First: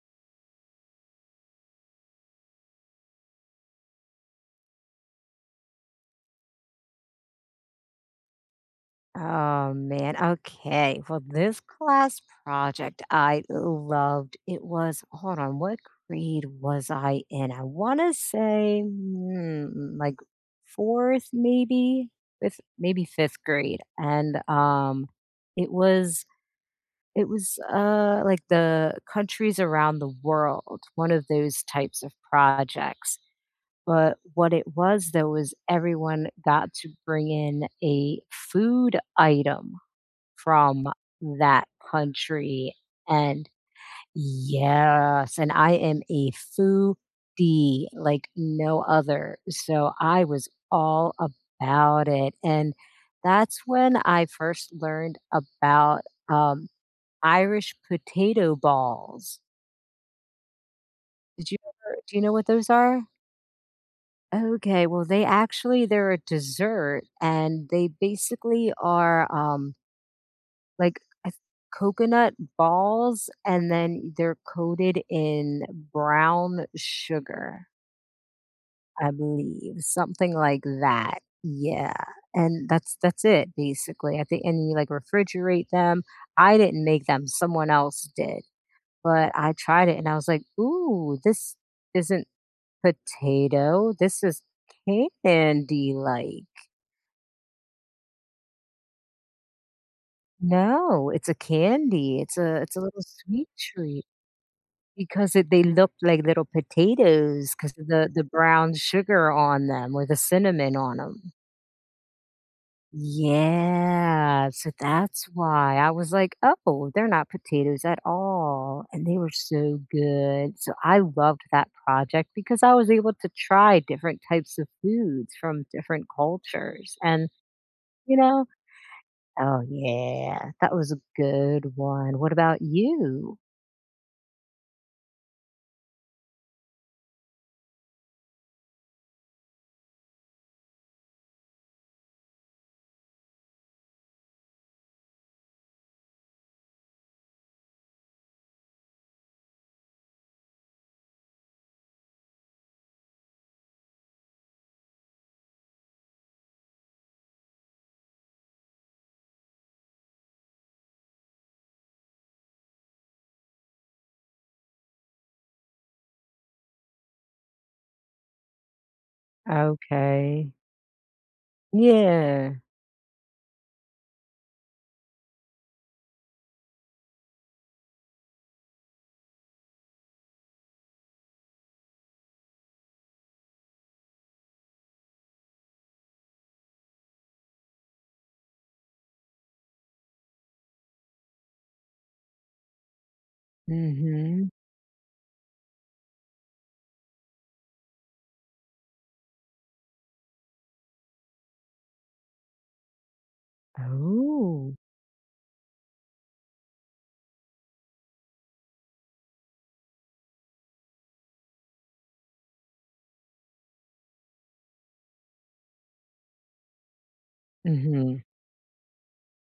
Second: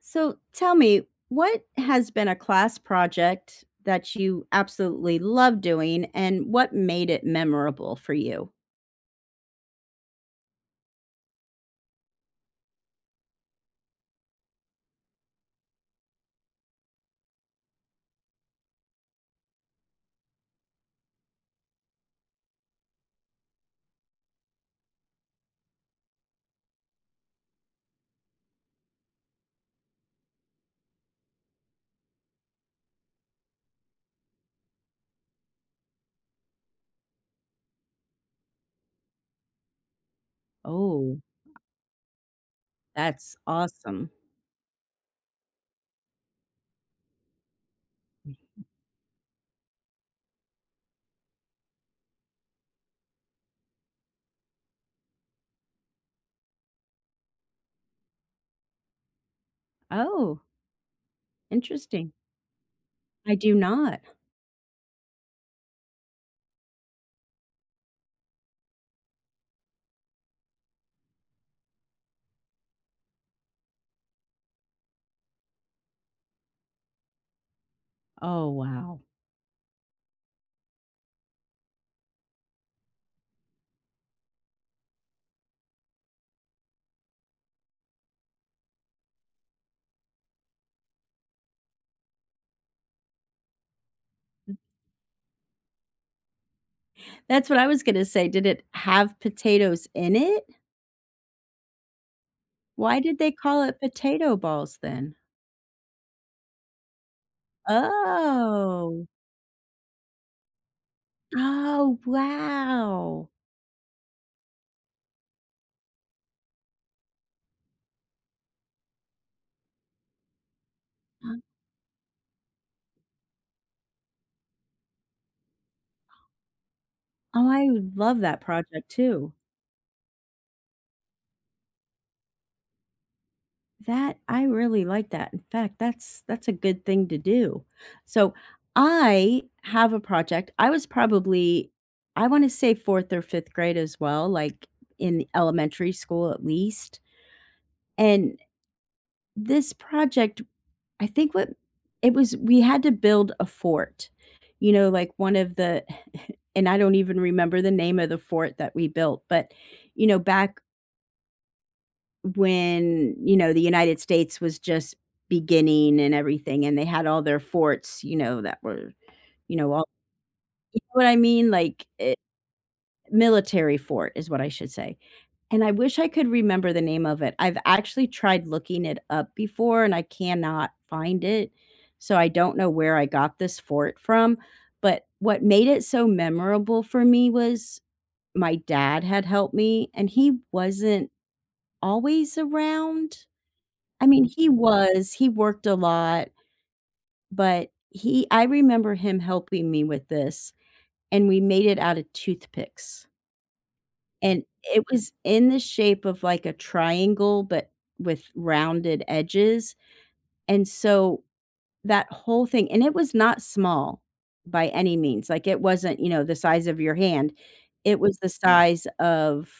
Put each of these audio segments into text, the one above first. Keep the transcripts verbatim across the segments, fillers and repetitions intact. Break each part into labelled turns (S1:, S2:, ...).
S1: So tell me, what has been a class project that you absolutely love doing and what made it memorable for you?
S2: Oh man, okay. Well, this class project I loved. It was, hold on, what grade was I in? I want to say mm, like fourth, maybe fifth, maybe fifth grade. And um, it was it was uh like the countries around the world, one of those types of projects. But what it was though was everyone got to bring in a food item from
S1: Oh,
S2: that country,
S1: that's
S2: and
S1: awesome.
S2: yes, and I am a foodie like
S1: Mhm.
S2: no other, so I was all about it, and that's when I first learned about, um, Irish potato balls.
S1: Oh,
S2: Did you ever
S1: interesting.
S2: do you know what those are?
S1: I do not.
S2: Okay, well, they actually they're a dessert, and they basically are, um like, I th coconut balls, and then they're coated in brown sugar,
S1: Oh, wow.
S2: I believe, something like that. Yeah, and that's that's it, basically, I think and you, like, refrigerate them. I didn't make them, someone else did, but I tried it, and I was like, "Ooh, this isn't potato, this is candy-like."
S1: That's what I was going to say. Did it have potatoes in it?
S2: No, it's a candy, it's a it's a
S1: Why
S2: little
S1: did they
S2: sweet
S1: call it
S2: treat.
S1: potato balls then?
S2: Because it they looked like little potatoes, because of the the brown
S1: Oh.
S2: sugar on them or the cinnamon on them.
S1: Oh, wow.
S2: Yeah, so that's why. I was like, "Oh, they're not potatoes at all," and they were so good. So I
S1: Uh,
S2: loved that project because I was able to try different types of foods from different cultures and,
S1: oh, I would
S2: you
S1: love that
S2: know
S1: project too.
S2: Oh, yeah, that was a good one. What about you?
S1: That I really like that. In fact, that's that's a good thing to do. So, I have a project. I was probably I want to say fourth or fifth grade as well, like in elementary school at least. And this project, I think what it was we had to build a fort. You know, like one of the and I don't even remember the name of the fort that we built, but you know, back when, you know, the United States was just beginning and everything, and they had all their forts, you know, that were, you know, all
S2: Okay.
S1: you know what I mean? Like, eh,
S2: Yeah.
S1: military fort is what I should say, and I wish I could remember the name of it. I've actually tried looking it up before, and I cannot find it, so I don't know where I got this fort from, but what made it so memorable for me was my dad had helped me, and he wasn't always around. I mean,
S2: Mhm.
S1: he was, he worked a lot, but he I remember him helping me with this, and we made it out of toothpicks, and
S2: Oh.
S1: it was in the shape of like a triangle, but with rounded edges, and so that whole thing and it was not small by any means, like, it wasn't, you know, the size of your hand, it was
S2: Mhm.
S1: the size of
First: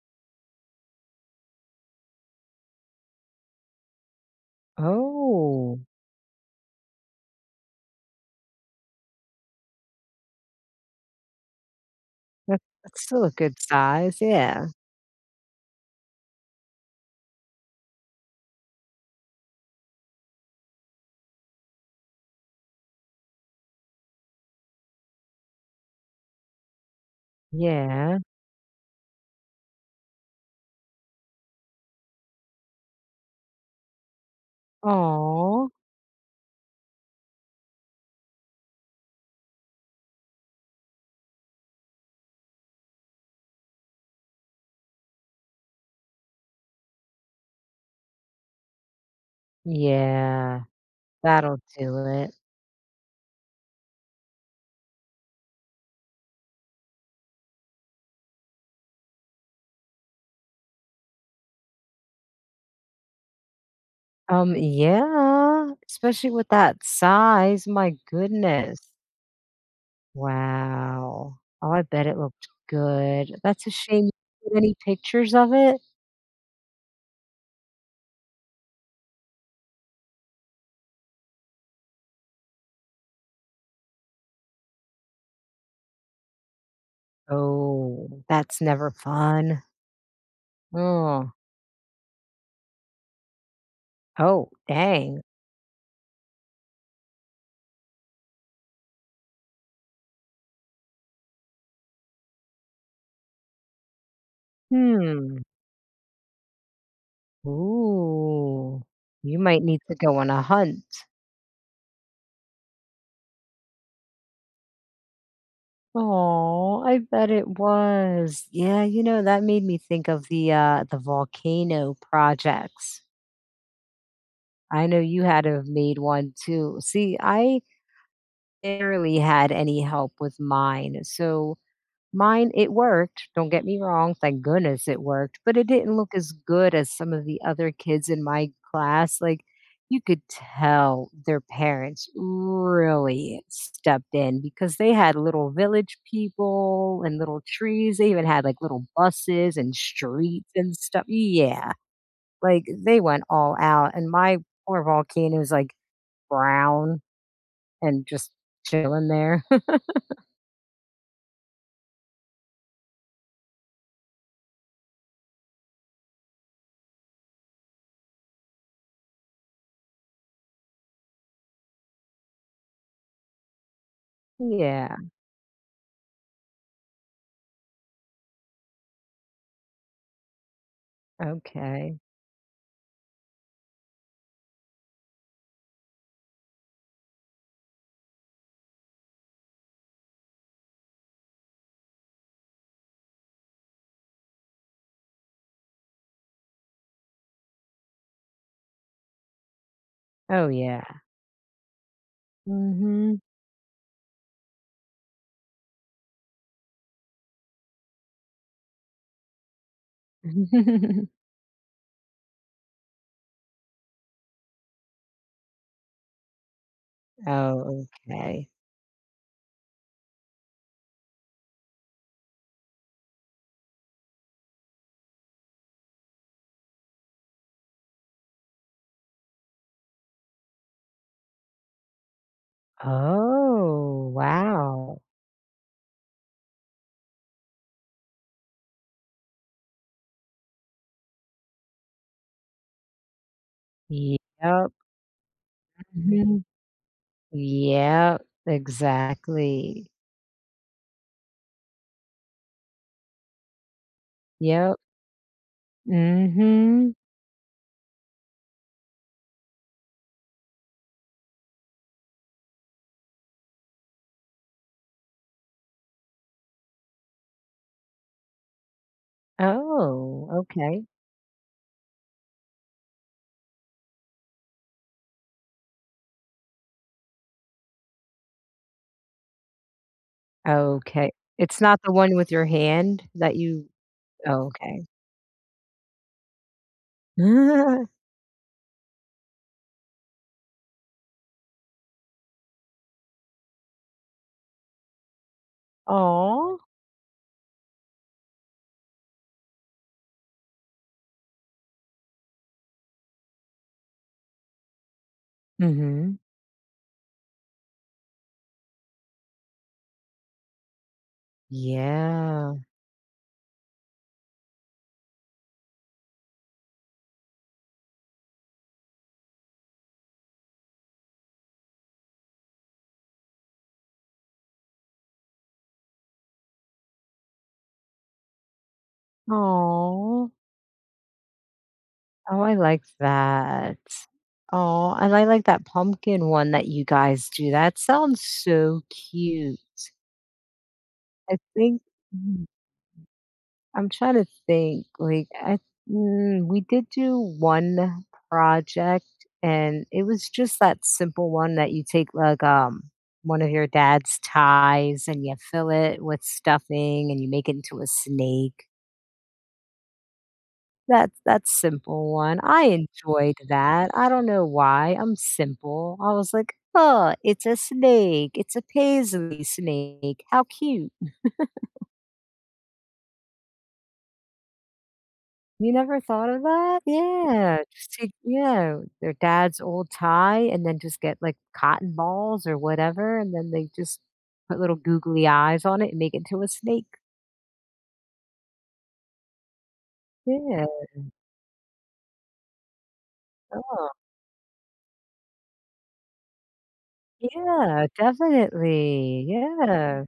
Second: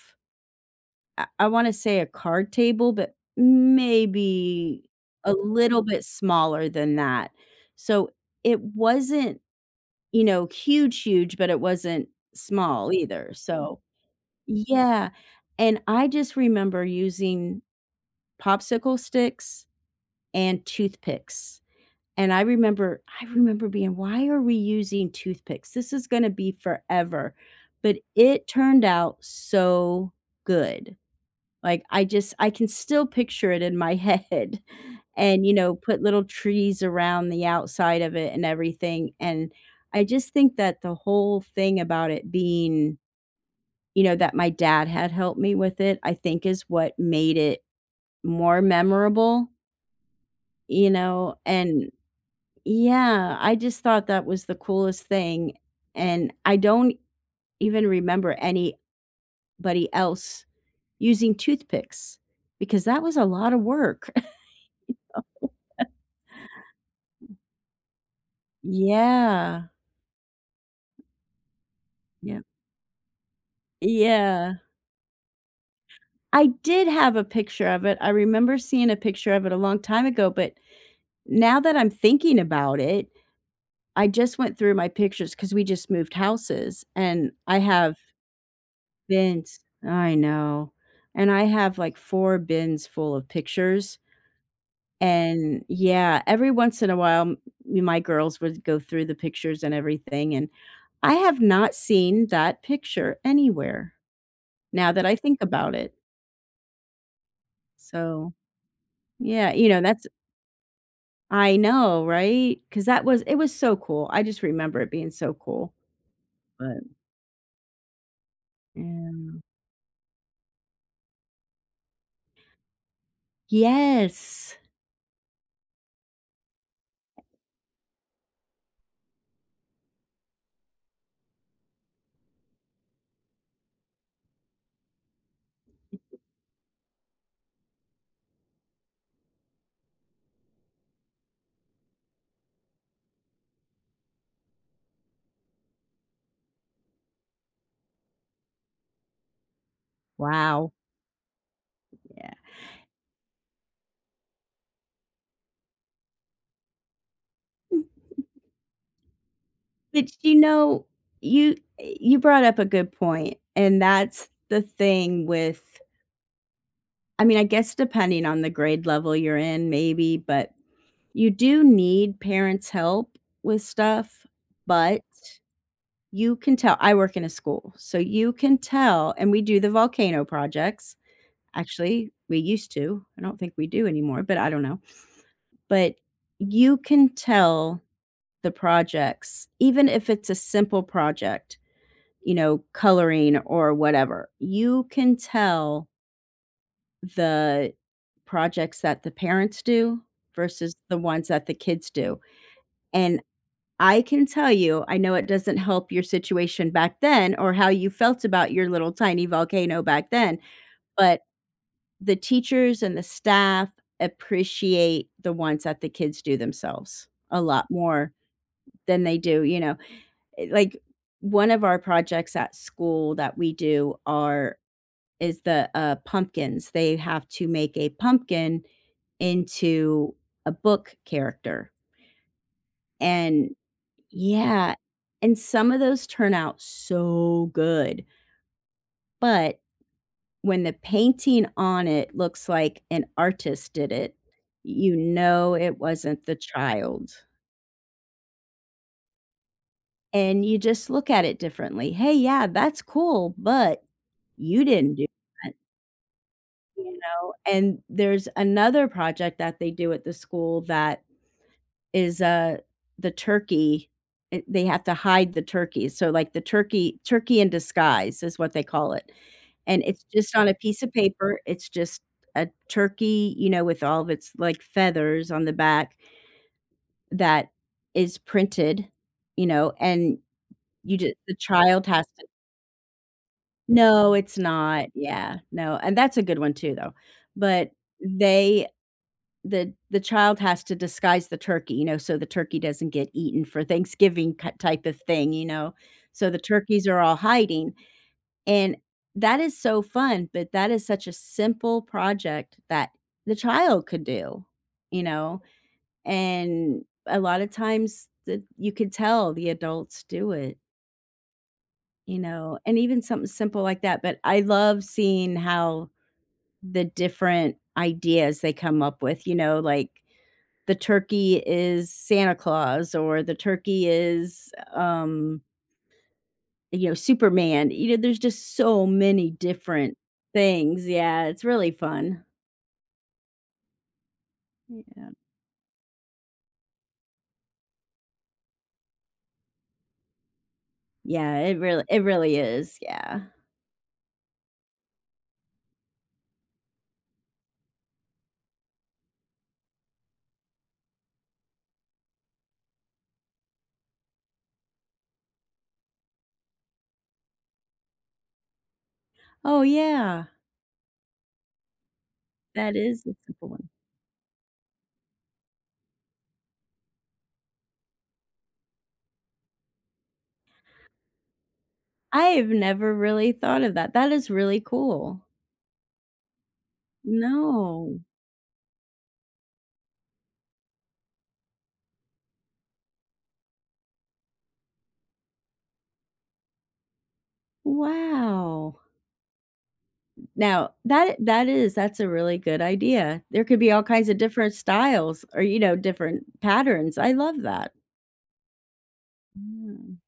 S1: I I wanna say a card table, but maybe a
S2: Oh,
S1: little bit smaller than that. So, it wasn't, you know, huge, huge, but it wasn't
S2: that
S1: small
S2: that's still a
S1: either,
S2: good
S1: so
S2: size, yeah.
S1: yeah, and I just remember using popsicle sticks and toothpicks, and I remember I remember being, "Why are we using toothpicks? This is gonna be forever," but
S2: Yeah.
S1: it turned out so good. Like, I just I can still picture it in my head and, you
S2: Oh,
S1: know, put little trees around the outside of it and everything, and I just think that the whole thing about it being you know, that my dad had helped me with it, I think is what made it more memorable,
S2: yeah,
S1: you know,
S2: that'll
S1: and
S2: do it.
S1: yeah, I just thought that was the coolest thing, and I don't even remember anybody else using toothpicks because that was a lot of work.
S2: Um, yeah, especially with that size, my goodness.
S1: Yeah.
S2: Wow. Oh, I bet it
S1: Yeah.
S2: looked good. That's a shame you didn't get
S1: Yeah.
S2: any pictures of it?
S1: I did have a picture of it. I remember seeing a picture of it a long time ago, but now that I'm thinking about it, I just went through my pictures because we just moved houses, and I have
S2: Oh, that's never
S1: bins
S2: fun.
S1: I know. And
S2: Oh.
S1: I have, like, four bins full of pictures,
S2: Oh, dang.
S1: and yeah, every once in a while, m my girls would go through the pictures and everything, and I have not seen that picture anywhere, now that I
S2: Hmm.
S1: think about it. So,
S2: Ooh, you
S1: yeah,
S2: might
S1: you know,
S2: need to
S1: that's
S2: go on a hunt.
S1: I know, right because that was it was so cool. I just remember it being so cool, but
S2: Oh, I bet it was. Yeah, you know,
S1: yeah.
S2: that made me think of the uh the volcano projects.
S1: Yes.
S2: I know you had to have made one too. See, I barely had any help with mine. So mine, it worked, don't get me wrong, thank goodness it worked, but it didn't look as good as some of the other kids in my class, like, you could tell their parents really stepped in because they had little village people and little trees, they even had, like, little buses and streets
S1: Wow,
S2: and stuff. Yeah,
S1: yeah.
S2: like, they went all out, and my poor volcano volcano's, like, brown and just chilling there.
S1: But, you know, you eh, you brought up a good point, and that's the thing with I mean, I guess depending on the grade level you're in, maybe, but you do need parents' help with stuff,
S2: Yeah,
S1: but you can tell I work in a school, so you can tell and we do the volcano projects.
S2: okay.
S1: Actually, we used to. I don't think we do anymore, but I don't know. But you can tell the projects, even if it's a simple project, you know, coloring or whatever, you can tell the projects that the parents do
S2: Oh,
S1: versus
S2: yeah.
S1: the ones that the kids do,
S2: Mhm.
S1: and I can tell you, I know it doesn't help your situation back then or how you felt about your little tiny volcano back then, but the teachers and the staff appreciate the ones that the kids do themselves a lot
S2: Oh,
S1: more
S2: okay.
S1: than they do, you know? Eh, like, one of our projects at school that we do are is the, uh, pumpkins. They have to make a pumpkin into a book character, and
S2: Oh,
S1: yeah,
S2: wow.
S1: and some of those turn out so good, but when the painting on it looks like an artist did it,
S2: Yep.
S1: you know it wasn't the
S2: Mhm.
S1: child,
S2: Yep, exactly.
S1: and you just look at it differently. "Hey, yeah, that's cool, but you
S2: Yep.
S1: didn't do that," you
S2: Mhm.
S1: know? And there's another project that they do at the school that is, uh, the turkey eh, they have to hide the turkey, so, like, the turkey turkey in disguise is what they call it, and it's
S2: Oh,
S1: just on a piece
S2: okay.
S1: of paper, it's just a turkey, you know, with all of its, like, feathers on the back that is printed, you know, and you
S2: Okay.
S1: just the
S2: It's not
S1: child
S2: the
S1: has
S2: one
S1: to
S2: with your hand that you
S1: no, it's
S2: oh, okay.
S1: not, yeah, no, and that's a good one too, though, but they, the the child has to disguise the turkey, you know, so the turkey doesn't get eaten for Thanksgiving ki type of thing, you know? So the
S2: Aw.
S1: turkeys are all hiding, and that is so fun, but that is such a simple project that the child could do, you know?
S2: Mhm.
S1: And a lot of times that you could tell the adults do it, you
S2: Yeah.
S1: know? And even something simple like that, but I love seeing how the different ideas they come up with, you know, like the turkey is Santa Claus or the turkey is, um, you know, Superman. You know, there's just so many different
S2: Oh.
S1: things. Yeah, it's really fun.
S2: Oh, I like that. Oh,
S1: Yeah.
S2: and I like that pumpkin one that you guys do. That sounds so cute. I
S1: Yeah, it
S2: think
S1: really it really
S2: Mhm.
S1: is, yeah.
S2: I'm trying to think, like, I mm, we did do one project, and it was just that simple one that you take, like, um, one of your dad's ties and you fill it with stuffing and you make it into a snake.
S1: Oh, yeah.
S2: That's that's simple one. I
S1: That is a
S2: enjoyed
S1: simple one.
S2: that. I don't know why. I'm simple. I was like, "Oh, it's a snake. It's a paisley snake. How cute."
S1: I have never really thought of that. That is really cool.
S2: You never thought of that? Yeah. Just
S1: No.
S2: take, you know, their dad's old tie and then just get like cotton balls or whatever, and then they just put little googly eyes on it and make it into a snake.
S1: Wow.
S2: Yeah.
S1: Now, that that is that's a really good idea. There could be all
S2: Oh,
S1: kinds of different styles or, you know, different patterns. I love that.
S2: yeah, definitely.
S1: Mm.
S2: Yeah.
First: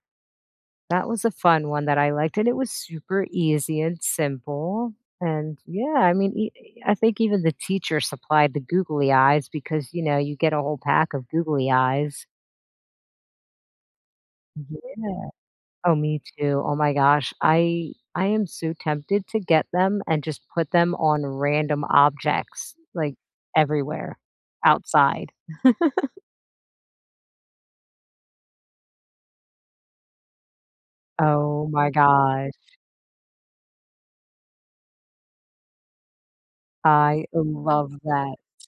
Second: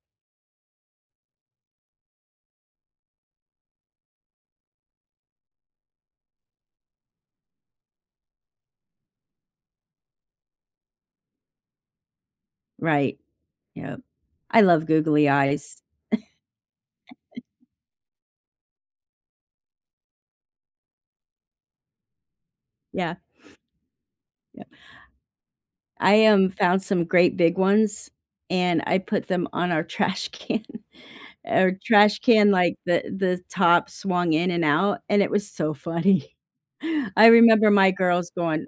S2: That was a fun one that I liked, and it was super easy and simple, and yeah, I mean, e e, I think even the teacher supplied the googly eyes because, you know, you get a whole pack of googly eyes.
S1: Right. Yep. I
S2: Mhm.
S1: love googly
S2: Yeah.
S1: eyes.
S2: Oh, me too. Oh my gosh, I I am so tempted to get them and just put them on random objects, like,
S1: Yeah,
S2: everywhere
S1: yeah.
S2: outside.
S1: I, um, found some great big ones, and I put them on our trash can.
S2: Oh
S1: Our
S2: my
S1: trash can,
S2: gosh,
S1: like, the the top swung in and out, and it was so funny. I
S2: I
S1: remember my
S2: love
S1: girls
S2: that.
S1: going,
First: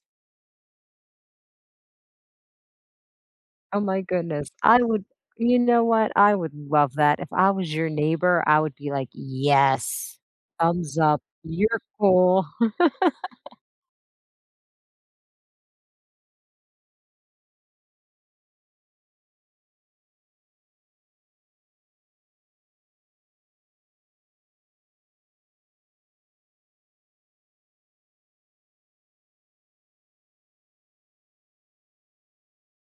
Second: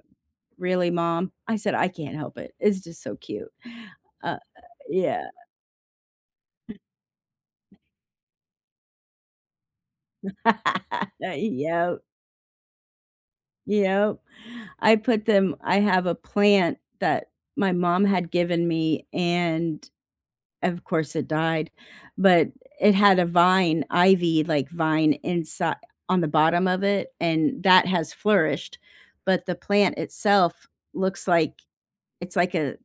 S1: "Really, mom?" I said, "I can't help it. It's just so cute."
S2: Oh my
S1: Uh,
S2: goodness. I would
S1: yeah.
S2: you know what? I would love that. If I was your neighbor, I would be like, "Yes. Thumbs up. You're
S1: Yeah.
S2: cool."
S1: Yep. I put them I have a plant that my mom had given me, and of course it died, but it had a vine, ivy, like, vine inside on the bottom of it, and that has flourished, but the plant itself looks like it's like a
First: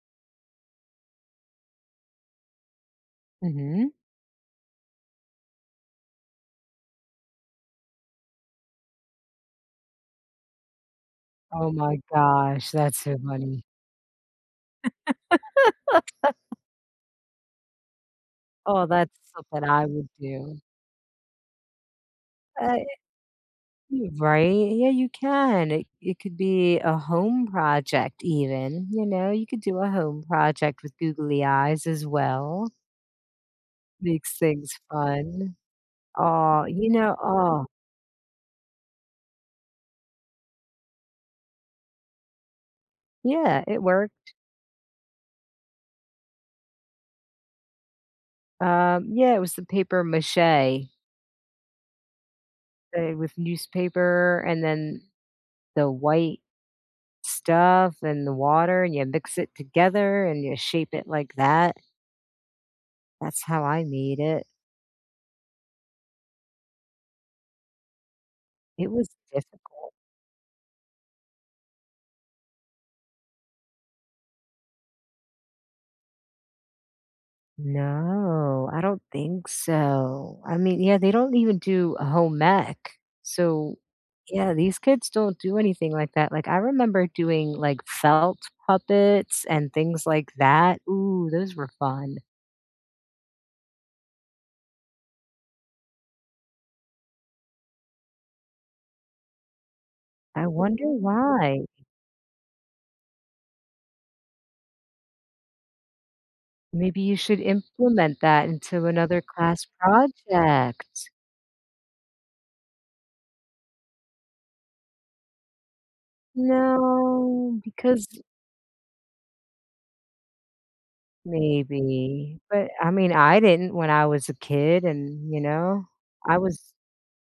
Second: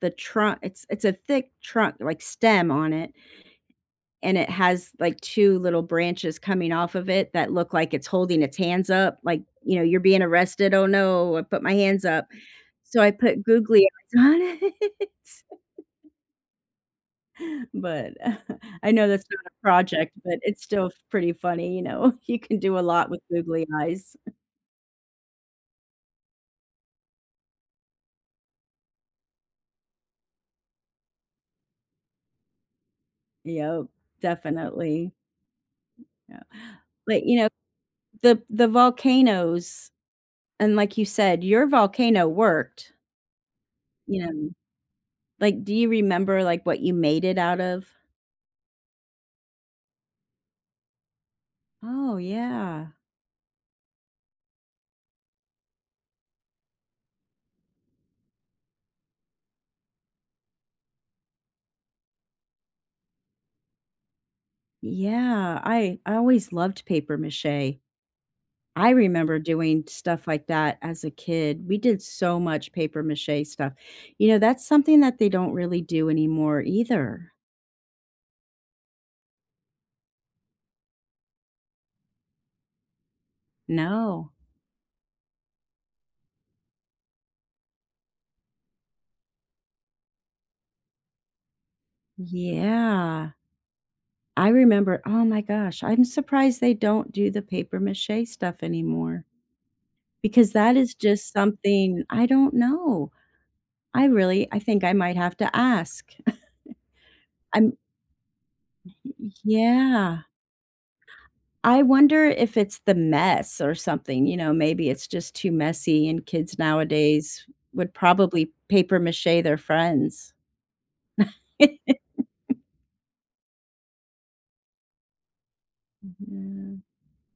S1: the trunk it's it's a thick trunk, like, stem on it
S2: Mhm.
S1: and it has like two little branches coming off of it that look like it's holding its hands up, like, you know, "You're being arrested. Oh, no, I put
S2: Oh
S1: my
S2: my
S1: hands up."
S2: gosh, that's
S1: So I
S2: so
S1: put
S2: funny.
S1: googly eyes on it, but uh,
S2: Oh,
S1: I know
S2: that's
S1: that's not a
S2: something I would
S1: project, but
S2: do.
S1: it's still pretty funny, you know? You can do
S2: Uh,
S1: a lot with googly
S2: y
S1: eyes.
S2: right? Yeah, you can. It it could be a home project even, you know? You could do a home project with googly eyes as well.
S1: Yep,
S2: Makes things
S1: definitely.
S2: fun.
S1: Yeah.
S2: Oh, you know.
S1: But, you know,
S2: Oh,
S1: the the volcanoes and like you said, your volcano worked,
S2: yeah, it works.
S1: you know? Like, do you remember, like, what you made it out of?
S2: Um, yeah, it was the paper mache,
S1: Oh, yeah.
S2: uh, with newspaper and then the white stuff and the water, and you mix it together and you shape it like that. That's how I made it.
S1: Yeah, I I always loved paper mache
S2: It
S1: I
S2: was
S1: remember
S2: difficult.
S1: doing stuff like that as a kid. We did so much paper mache stuff. You know, that's something that they don't really do anymore either.
S2: No, I don't think so. I mean, yeah, they don't even do a home ec. So,
S1: No.
S2: yeah, these kids don't do anything like that. Like, I remember doing like felt puppets and things like that. Ooh, those were fun.
S1: Yeah. I remember oh my gosh, I'm surprised they don't do the paper mache stuff anymore
S2: I
S1: because that
S2: wonder
S1: is just
S2: why.
S1: something I don't know. I really I think I might have to ask.
S2: Maybe you should
S1: I'm
S2: implement that into another class
S1: yeah.
S2: project.
S1: I wonder if it's the mess or something, you know, maybe it's just too messy and kids nowadays
S2: No,
S1: would
S2: because
S1: probably paper mache their friends.
S2: maybe. But, I mean, I didn't when I was a kid and, you know, I was
S1: Yeah.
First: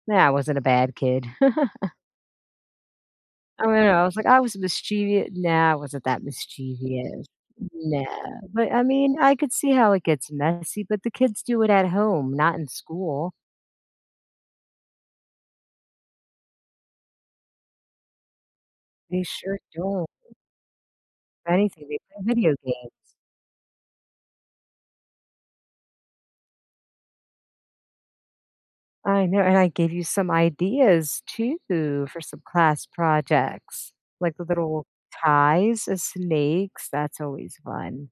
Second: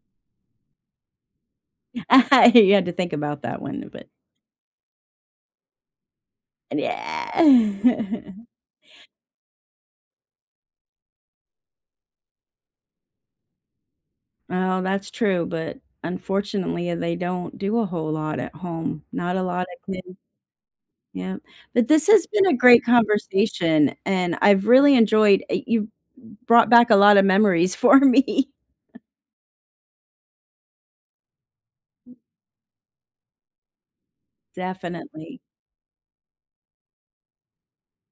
S2: nah, I wasn't a bad kid.
S1: You had to think about that
S2: I mean,
S1: one,
S2: I
S1: but
S2: was like, I was mischievous nah, I wasn't that mischievous. Nah.
S1: yeah.
S2: But, I mean, I could see how it gets messy, but the kids do it at home, not in school.
S1: Oh, that's true, but unfortunately, uh, they don't do a whole lot at home.
S2: They
S1: Not a
S2: sure
S1: lot of
S2: don't.
S1: kids yeah.
S2: If
S1: But
S2: anything, they
S1: this
S2: play
S1: has been a
S2: video
S1: great
S2: games.
S1: conversation, and I've really enjoyed, uh, you brought back a lot of memories for me.
S2: I know, and I gave you some ideas too for some class projects, like the little
S1: Definitely.
S2: ties of snakes, that's always fun.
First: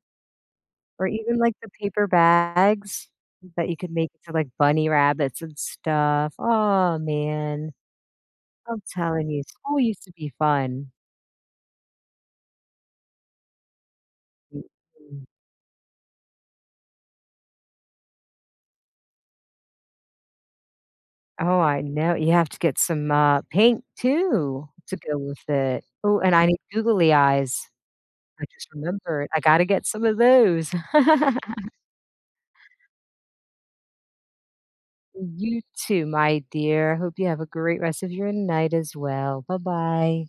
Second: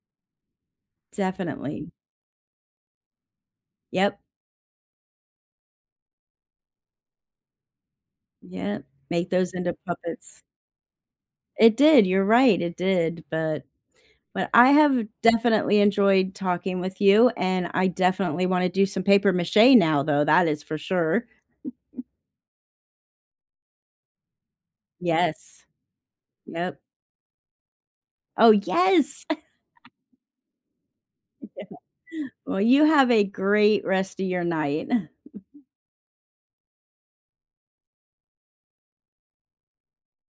S2: Or even like the
S1: Definitely.
S2: paper bags that you could make
S1: Yep,
S2: into like bunny rabbits and stuff. Oh man, I'm
S1: yep, make
S2: telling you,
S1: those into
S2: school used to be
S1: puppets.
S2: fun.
S1: It did, you're right, it did, but but I have
S2: Mhm.
S1: definitely enjoyed talking with you, and I definitely wanna do some paper mâché now, though, that is for sure.
S2: Oh, I know. You have to get some uh, paint too to go with
S1: Yes.
S2: it. Oh, and I need
S1: Yep.
S2: googly eyes. I
S1: Oh,
S2: just
S1: yes.
S2: remembered. I got to get some of those.
S1: Well, you have a great rest of your night.
S2: You too, my dear. I hope you have a great rest of your night as well. Bye bye.